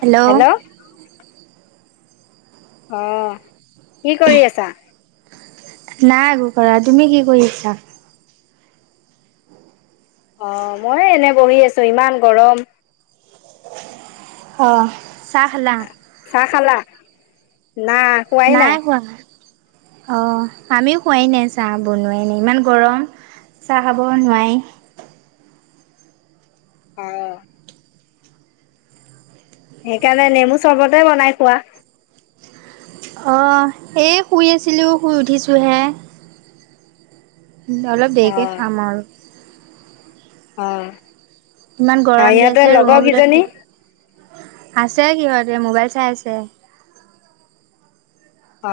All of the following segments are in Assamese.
হেল্ল'! অঁ, কি কৰি আছা? নাই একো কৰা। তুমি কি কৰিছা? অ মই এনে বহি আছো ইমান গৰম। অঁ চাহ খালা? চাহ খালা? না খোৱাই নাই। অ আমিও খোৱাই নাই চাহ বনোৱাই নাই ইমান গৰম। চাহ খাব নোৱাই। অ। সেইকাৰণে নেমু চৰ্বতে বনাই খোৱা। অ এই শুই আছিলো শুই উঠিছোঁ হে। অলপ দেৰিকে অ' খাম আৰু। অ। ইমান আৰু গৰম দি ইহঁতে আছে লগৰ ৰুমৰ ভিতৰত কেইজনী থাকি আছে সিহঁতে মোবাইল চাই আছে। অ।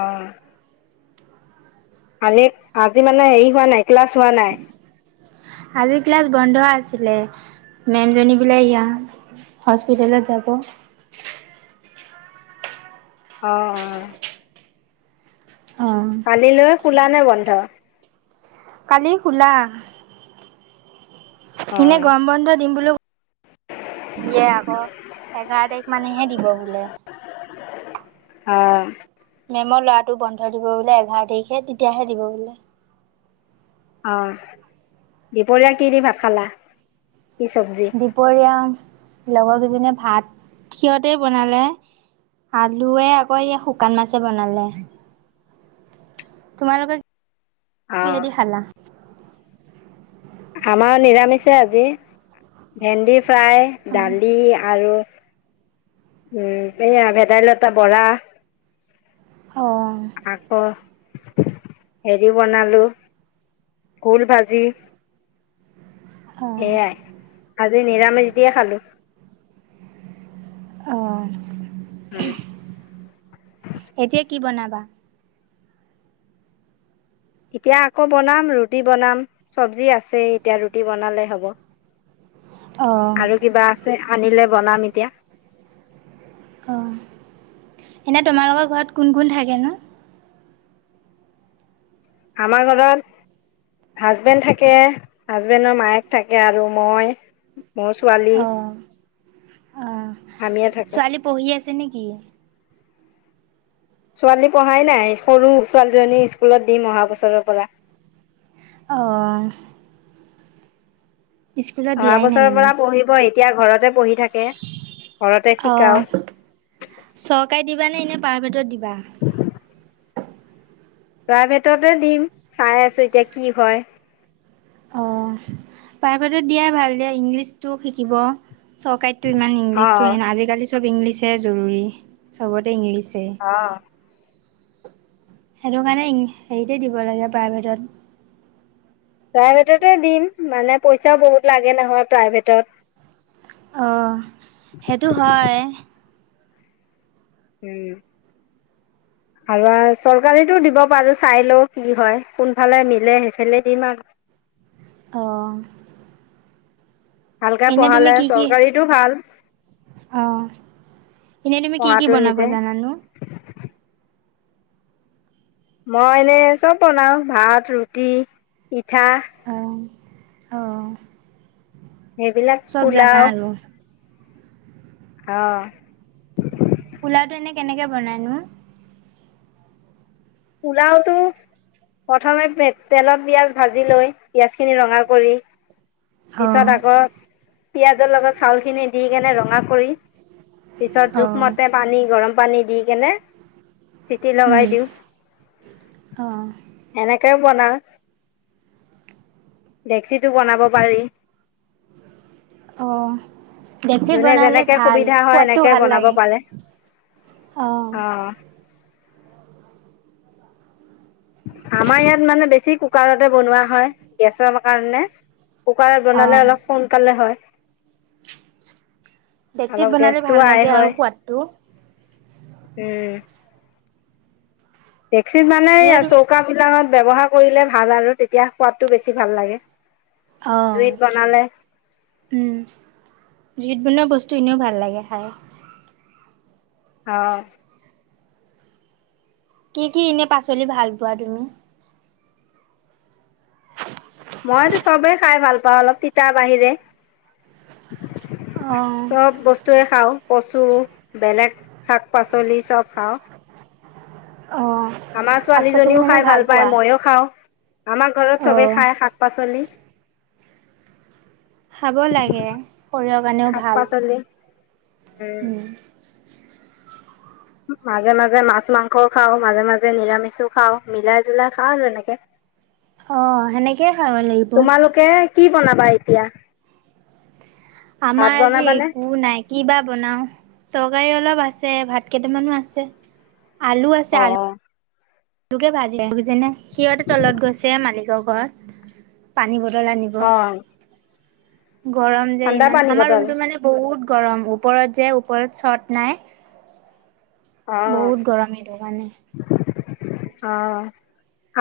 আলি আজি মানে হেৰি হোৱা নাই ক্লাছ হোৱা নাই? আজি ক্লাছ বন্ধ আছিলে। মেমজনী বোলে ইয়াত হস্পিটেলত যাব। অ অ। অহঁ। কালিলৈ খোলা নে বন্ধ? কালি খোলা। এনে অ' গৰম বন্ধ দিম বুলিও দিয়ে আকৌ এঘাৰ তাৰিখ মানেহে দিব বোলে। অ। মেমৰ ল'ৰাটো বন্ধ দিব বোলে এঘাৰ তাৰিখে তেতিয়াহে দিব বোলে। অ দুপৰীয়া কিদি ভাত খালা? কি চব্জি? দুপৰীয়া লগৰ কেইজনীয়ে ভাত সিহতেই বনালে। আলুৱে তোমালোকে অ' কিহেদি খালা? আমাৰ নিৰামিষে আজি ৷ উম এয়া ভেদাইলতা বৰা আকৌ অঁ। হেৰি বনালো ভোল ভাজি অঁ। সেয়াই আজি নিৰামিচ দিয়ে খালো। অ উম। এতিয়া কি বনাবা? এতিয়া আকৌ বনাম ৰুটি বনাম চব্জি আছেই, এতিয়া ৰুটি বনালে হ'ব। অ আৰু কিবা আছে? আনিলে বনাম এতিয়া। অ' এনেই তোমালোকৰ ঘৰত কোন কোন থাকেনো? আমাৰ ঘৰত হাজবেণ্ড থাকে, হাজবেণ্ডৰ মায়েক থাকে আৰু মই মোৰ ছোৱালী। অ অ আমিয়ে থাকো ছোৱালী পঢ়ি আছে নেকি? ছোৱালী পঢ়াই নাই। সৰু ছোৱালীজনী স্কুলত দিম অহা বছৰৰ পৰা। অ'। স্কুলত অহা দিয়াই নাই বছৰৰ মানে। পৰা পঢ়িব। এতিয়া ঘৰতে পঢ়ি থাকে। ঘৰতে অ' শিকাও চৰকাৰীত দিবা নে এনেই প্ৰাইভেটত দিবা? প্ৰাইভেটতে দিম, চাই আছো এতিয়া কি হয়? অ' প্ৰাইভেটত দিয়া ভাল দিয়া। ইংলিছটো শিকিব। চৰকাৰীতটো ইমান ইংলিছতো অ', নাই। আজিকালি চব ইংলিছহে জৰুৰী। চবতে ইংলিছ অ'। সেইটোকাৰণে হেৰিতে দিব লাগে প্ৰাইভেটত। প্ৰাইভেটতে দিম মানে, পইচাও বহুত লাগে নহয় প্ৰাইভেটত! অ' সেইটো হয়। উম। আৰু চৰকাৰীতো দিব পাৰো চাই লও। কি হয়? কোনফালে মিলে সেইফালে দিম আৰু। অ'। ভালকে এনে তুমি পঢ়ালে কি কি চৰকাৰীতো ভাল। অ' এনেই তুমি কি কি পঢ়াটো বনাব নিজে। জানানো? মই এনে চব বনাও, ভাত, ৰুটি পিঠা অ', অ'। সেইবিলাক চব জানা পোলাও আৰু অ'। পোলাওটো এনে কেনেকে বনাইনো? পোলাওতো প্ৰথমে তেলত পিয়াঁজ ভাজি লৈ, পিয়াঁজখিনি ৰঙা কৰি অ', পিছত আকৌ পিয়াঁজৰ লগত চাউলখিনি দি কেনে, ৰঙা কৰি পিছত অ', জোখমতে পানী, গৰমপানী দি কেনে চিটি উম, লগাই দিওঁ। অ'। বনা ডেক্সিটো বনাব পাৰি। অ' ডেক্সিত যোনে বনালে যেনেকৈ ভাল। সুবিধা হয় সোৱাদটো সেনেকৈ ভাল বনাব লাগে। পাৰে অ'। অঁ আমাৰ ইয়াত মানে বেছি কুকাৰতে বনোৱা হয়। গেছৰ কাৰণে কুকাৰত অ বনালে অলপ সোনকালে হয়। ডেকচিত অলপ বনালে গেছটো ভাল আয় লাগে আৰু হয়। সোৱাদটো উম। ডেক্সিত মানে এনে তুমি চৌকাবিলাকত ব্যৱহাৰ কৰিলে ভাল আৰু। তেতিয়া সোৱাদটো বেছি ভাল লাগে। অ', জুইত বনালে উম। জুইত বনোৱা বস্তু এনেও ভাল লাগে খাই। অ'। কি কি এনে পাচলি ভাল পোৱা তুমি? মইতো চবে খাই ভাল পাওঁ, অলপ তিতাৰ বাহিৰে অ চব বস্তুৱে খাওঁ, কচু, বেলেগ শাক-পাচলি চব খাওঁ। অ আমাৰ শাক পাচলি ছোৱালীজনীও মানে খাই ভাল পায়। পোৱা? ময়ো খাওঁ, আমাৰ ঘৰত অ চবে খাই শাক-পাচলি। খাব লাগে, শৰীৰৰ কাৰণেও শাক ভাল। পাচলি উম মাজে মাজে মাছ-মাংসও খাওঁ। মাজে মাজে নিৰামিষো খাওঁ। মিলাই-জুলাই খাওঁ আৰু এনেকে। অ সেনেকেইে খাব লাগিব। তোমালোকে কি বনাবা এতিয়া? ভাত আমাৰ আজি বনাবানে একো নাই কিবা বনাও? চক তৰকাৰী অলপ আছে ভাত কেইটামানো আছে আলু আছে অ আলু। লোকে ভাজি আহ যেনে সিহঁতে তলত গৈছে মালিকৰ ঘৰত পানী ব বতল আনিব। অ গৰম যে ঠাণ্ডা ইমান, পানী আমাৰ বটল ৰুমতটো মানে বহুত গৰম ওপৰত যে চত নাই। বহুত গৰম সেইটো কাৰণে। আহ আহ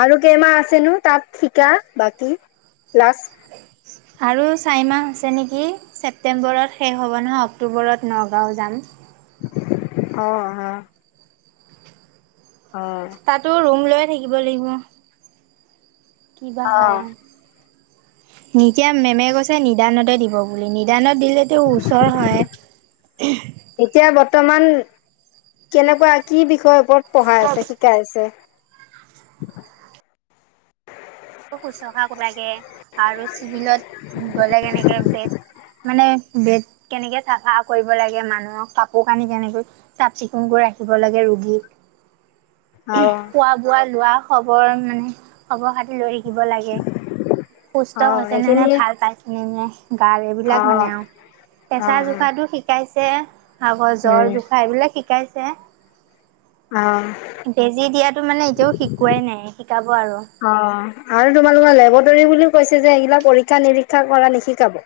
আৰু কেইমাহ আছেনো তাত শিকা বাকী প্লাছ আৰু চাৰিমাহ আছে নেকি ছেপ্টেম্বৰত শেষ হ'ব নহয় অক্টোবৰত নগাঁও যাম। অ আহ। তাতো ৰুম লৈয়ে থাকিব লাগিব। কিবা অ হয়। অ ইতিয়া মেমে কৈছে নিদানতে দিব বুলি নিদানত দিলেটো ওচৰ হয়। এতিয়া বৰ্তমান কেনেকুৱা কি বিষয়ৰ ওপৰত পঢ়াই আছে শিকাই আছে। [inaudible] শুশ্ৰূষা কৰা লাগে আৰু চিভিলত গ'লে কেনেকৈ বেড মানে বেত কেনেকে চাফা কৰিব লাগে মানুহক কাপোৰ কানি কেনেকৈ চাফ চিকুণ কৰা ৰাখিব লাগে ৰোগীক। অ', খোৱা বোৱা লোৱা খবৰ মানে খবৰ খাতি লৈ থাকিব লাগে। সুস্থ অ', হৈছে ন নে নাই, সেইখিনি ভাল পাইছে নে নাই, গাৰ এইবিলাক মানে অ', আৰু। পেচাৰ অ', জোখাটো শিকাইছে আগৰ উম, জ্বৰ জোখা এইবিলাক শিকাইছে। অ', বেজি দিয়াটো মানে এতিয়াও শিকোৱাই নাই শিকাব আৰু। অ', আৰু তোমালোকৰ লেবটৰী বুলিও কৈছে যে এইগিলাক পৰীক্ষা নিৰীক্ষা কৰা নিশিকাব?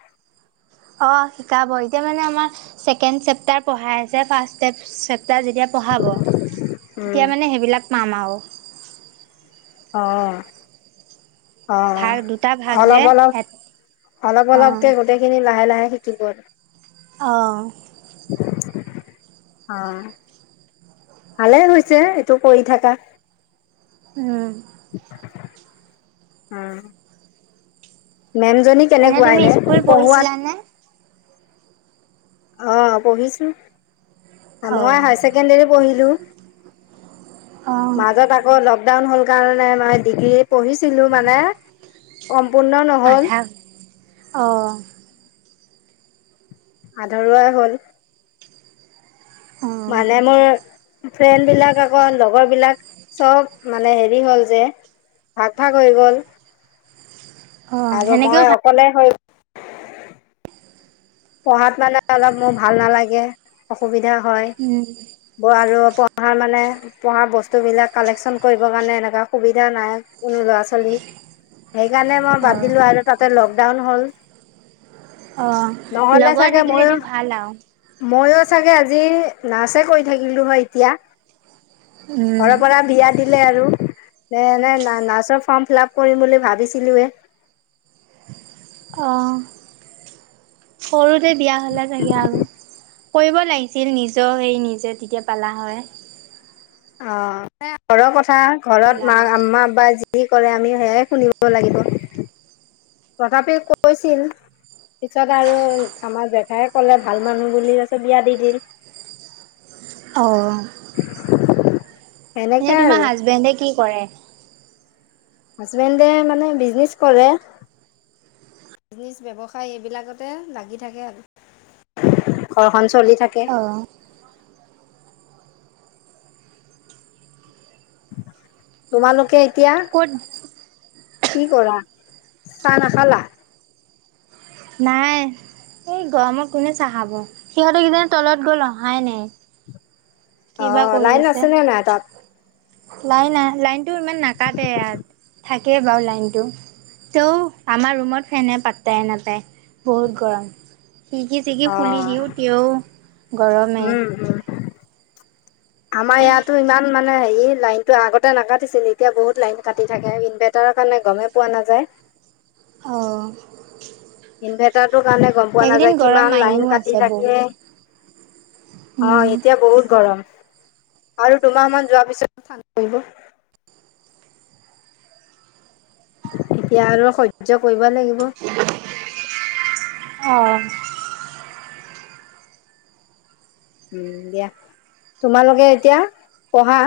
অঁ শিকাব, এতিয়া মানে আমাৰ ছেকেণ্ড চেপ্টাৰ পঢ়াই আছে ফাৰ্ষ্ট চেপটাৰ যেতিয়া পঢ়াব উম, তেতিয়া মানে সেইবিলাক পাম আৰু। অ। অ ভাগ দুটা ভাগ যে অলপ - অলপ, এট অলপ- অলপকে অ', গোটেইখিনি লাহে লাহে। থাকিব। অঁ আহ। ভালেই হৈছে এইটো কৰি থাকা। উম, উম। মেম জনী কেনেকুৱাই তুমি এনে স্কুল পঢ়োৱাত। পঢ়িছিলানে? অ পঢ়িছোঁ, মই অ', হায়াৰ ছেকেণ্ডেৰী পঢ়িলোঁ। অ', মাজত আকৌ লকডাউন হ'ল। কাৰণে মই ডিগ্ৰী পঢ়িছিলো মানে। সম্পূৰ্ণ নহ'ল। আধা অ', আধৰুৱা হ'ল। অ', মানে মোৰ ফ্ৰেণ্ড বিলাক আকৌ লগৰ বিলাক চব মানে হেৰি হ'ল যে। ভাগ ভাগ হৈ গ'ল। অ', আৰু সেনেকেও মই ভাল অকলে হৈ পঢ়াত মানে অলপ মোৰ ভাল নালাগে, অসুবিধা হয় উম, ম আৰু পঢ়াৰ মানে পঢ়া বস্তুবিলাক কালেকশ্যন কৰিবৰ কাৰণে এনেকুৱা সুবিধা নাই কোনো ল'ৰা ছোৱালী। উ [inaudible] সেইকাৰণে মই বাদ দিলো আৰু তাতে লকডাউন হল। অ। নহ'লে লগৰ চাগে ময়ো থাকিলেতো ভাল আৰু ময়ো চাগে আজি। নাৰ্চে কৈ থাকিলো হয় এতিয়া উম, ঘৰৰ পৰা বিয়া দিলে আৰু ন নাই না নাৰ্ছৰ ফৰ্ম ফিলআপ কৰিম বুলি ভাবিছিলোঁ হে। আহঁ সৰুতে বিয়া হ'লে বেয়া কৰিব লাগিছিল নিজেও হেইৰি নিজে তেতিয়া পালা হয়। অ ঘৰৰ কথা ঘৰত হ'লা মা হয়। আমা বা যি কি কৰে আমি সেয়াই শুনিব লাগিব তথাপি কৈছিল। পিছত আৰু আমাৰ জেঠাই কলে ভাল মানুহ বুলি আছে বিয়া দি দিল। অ এনে সেনেকে তোমাৰ আৰু হাজবেণ্ডে কি কৰে? হাজবেণ্ডে মানে বিজনেচ কৰে। বিজনেচ ব্যৱসায় এইবিলাকতে লাগি থাকে আৰু চলি থাকে অ', তোমালোকে এতিয়া ক'ত কি কৰা চাহ নাখালা? নাই এই গৰমত কোনে চাহ খাব সিহঁত কিজান তলত গ'ল অহাই নাই অ কিবা কৰি লাইন আছে। আছেনে নাই তাত লাইন আ লাইনটো ইমান নাকাটে ইয়াত থাকেই বাৰু লাইনটো তেওঁ আমাৰ ৰুমত ফেনে পাত্তাই নাপায় বহুত গৰম খিৰিকী চিৰিকি খুলি অ' দিওঁ তেওঁ গৰমে উম, উম। আমাৰ ইয়াতো ইমান মানে হেৰি লাইনটো আগতে নাকাটিছিল এতিয়া বহুত লাইন কাটি থাকে ইনভাৰ্টাৰ কাৰণে গমেই পোৱা নাযায় অ ইনভাৰ্টাৰটো কাৰণে গম পোৱা এইকেইদিন নাযায় গৰম কিমান লাইন মাৰিও কাটি আছে বহুত। থাকে অ উম, এতিয়া বহুত গৰম আৰু দুমাহ মান যোৱাৰ পিছত ঠাণ্ডা পৰিব এতিয়া আৰু সহ্য কৰিব লাগিব অ উম দিয়া তোমালোকে এতিয়া পঢ়া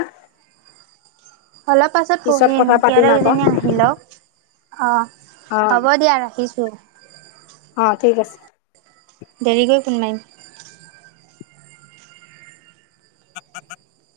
অলপ পাছত পিছত পঢ়িম কথা সিঁহতৰ পাতিম আকৌ কেইজনী আহি লওক অ অ', হ'ব দিয়া ৰাখিছোঁ অ ঠিক আছে দেৰিকৈ ফোন মাৰিম [unintelligible]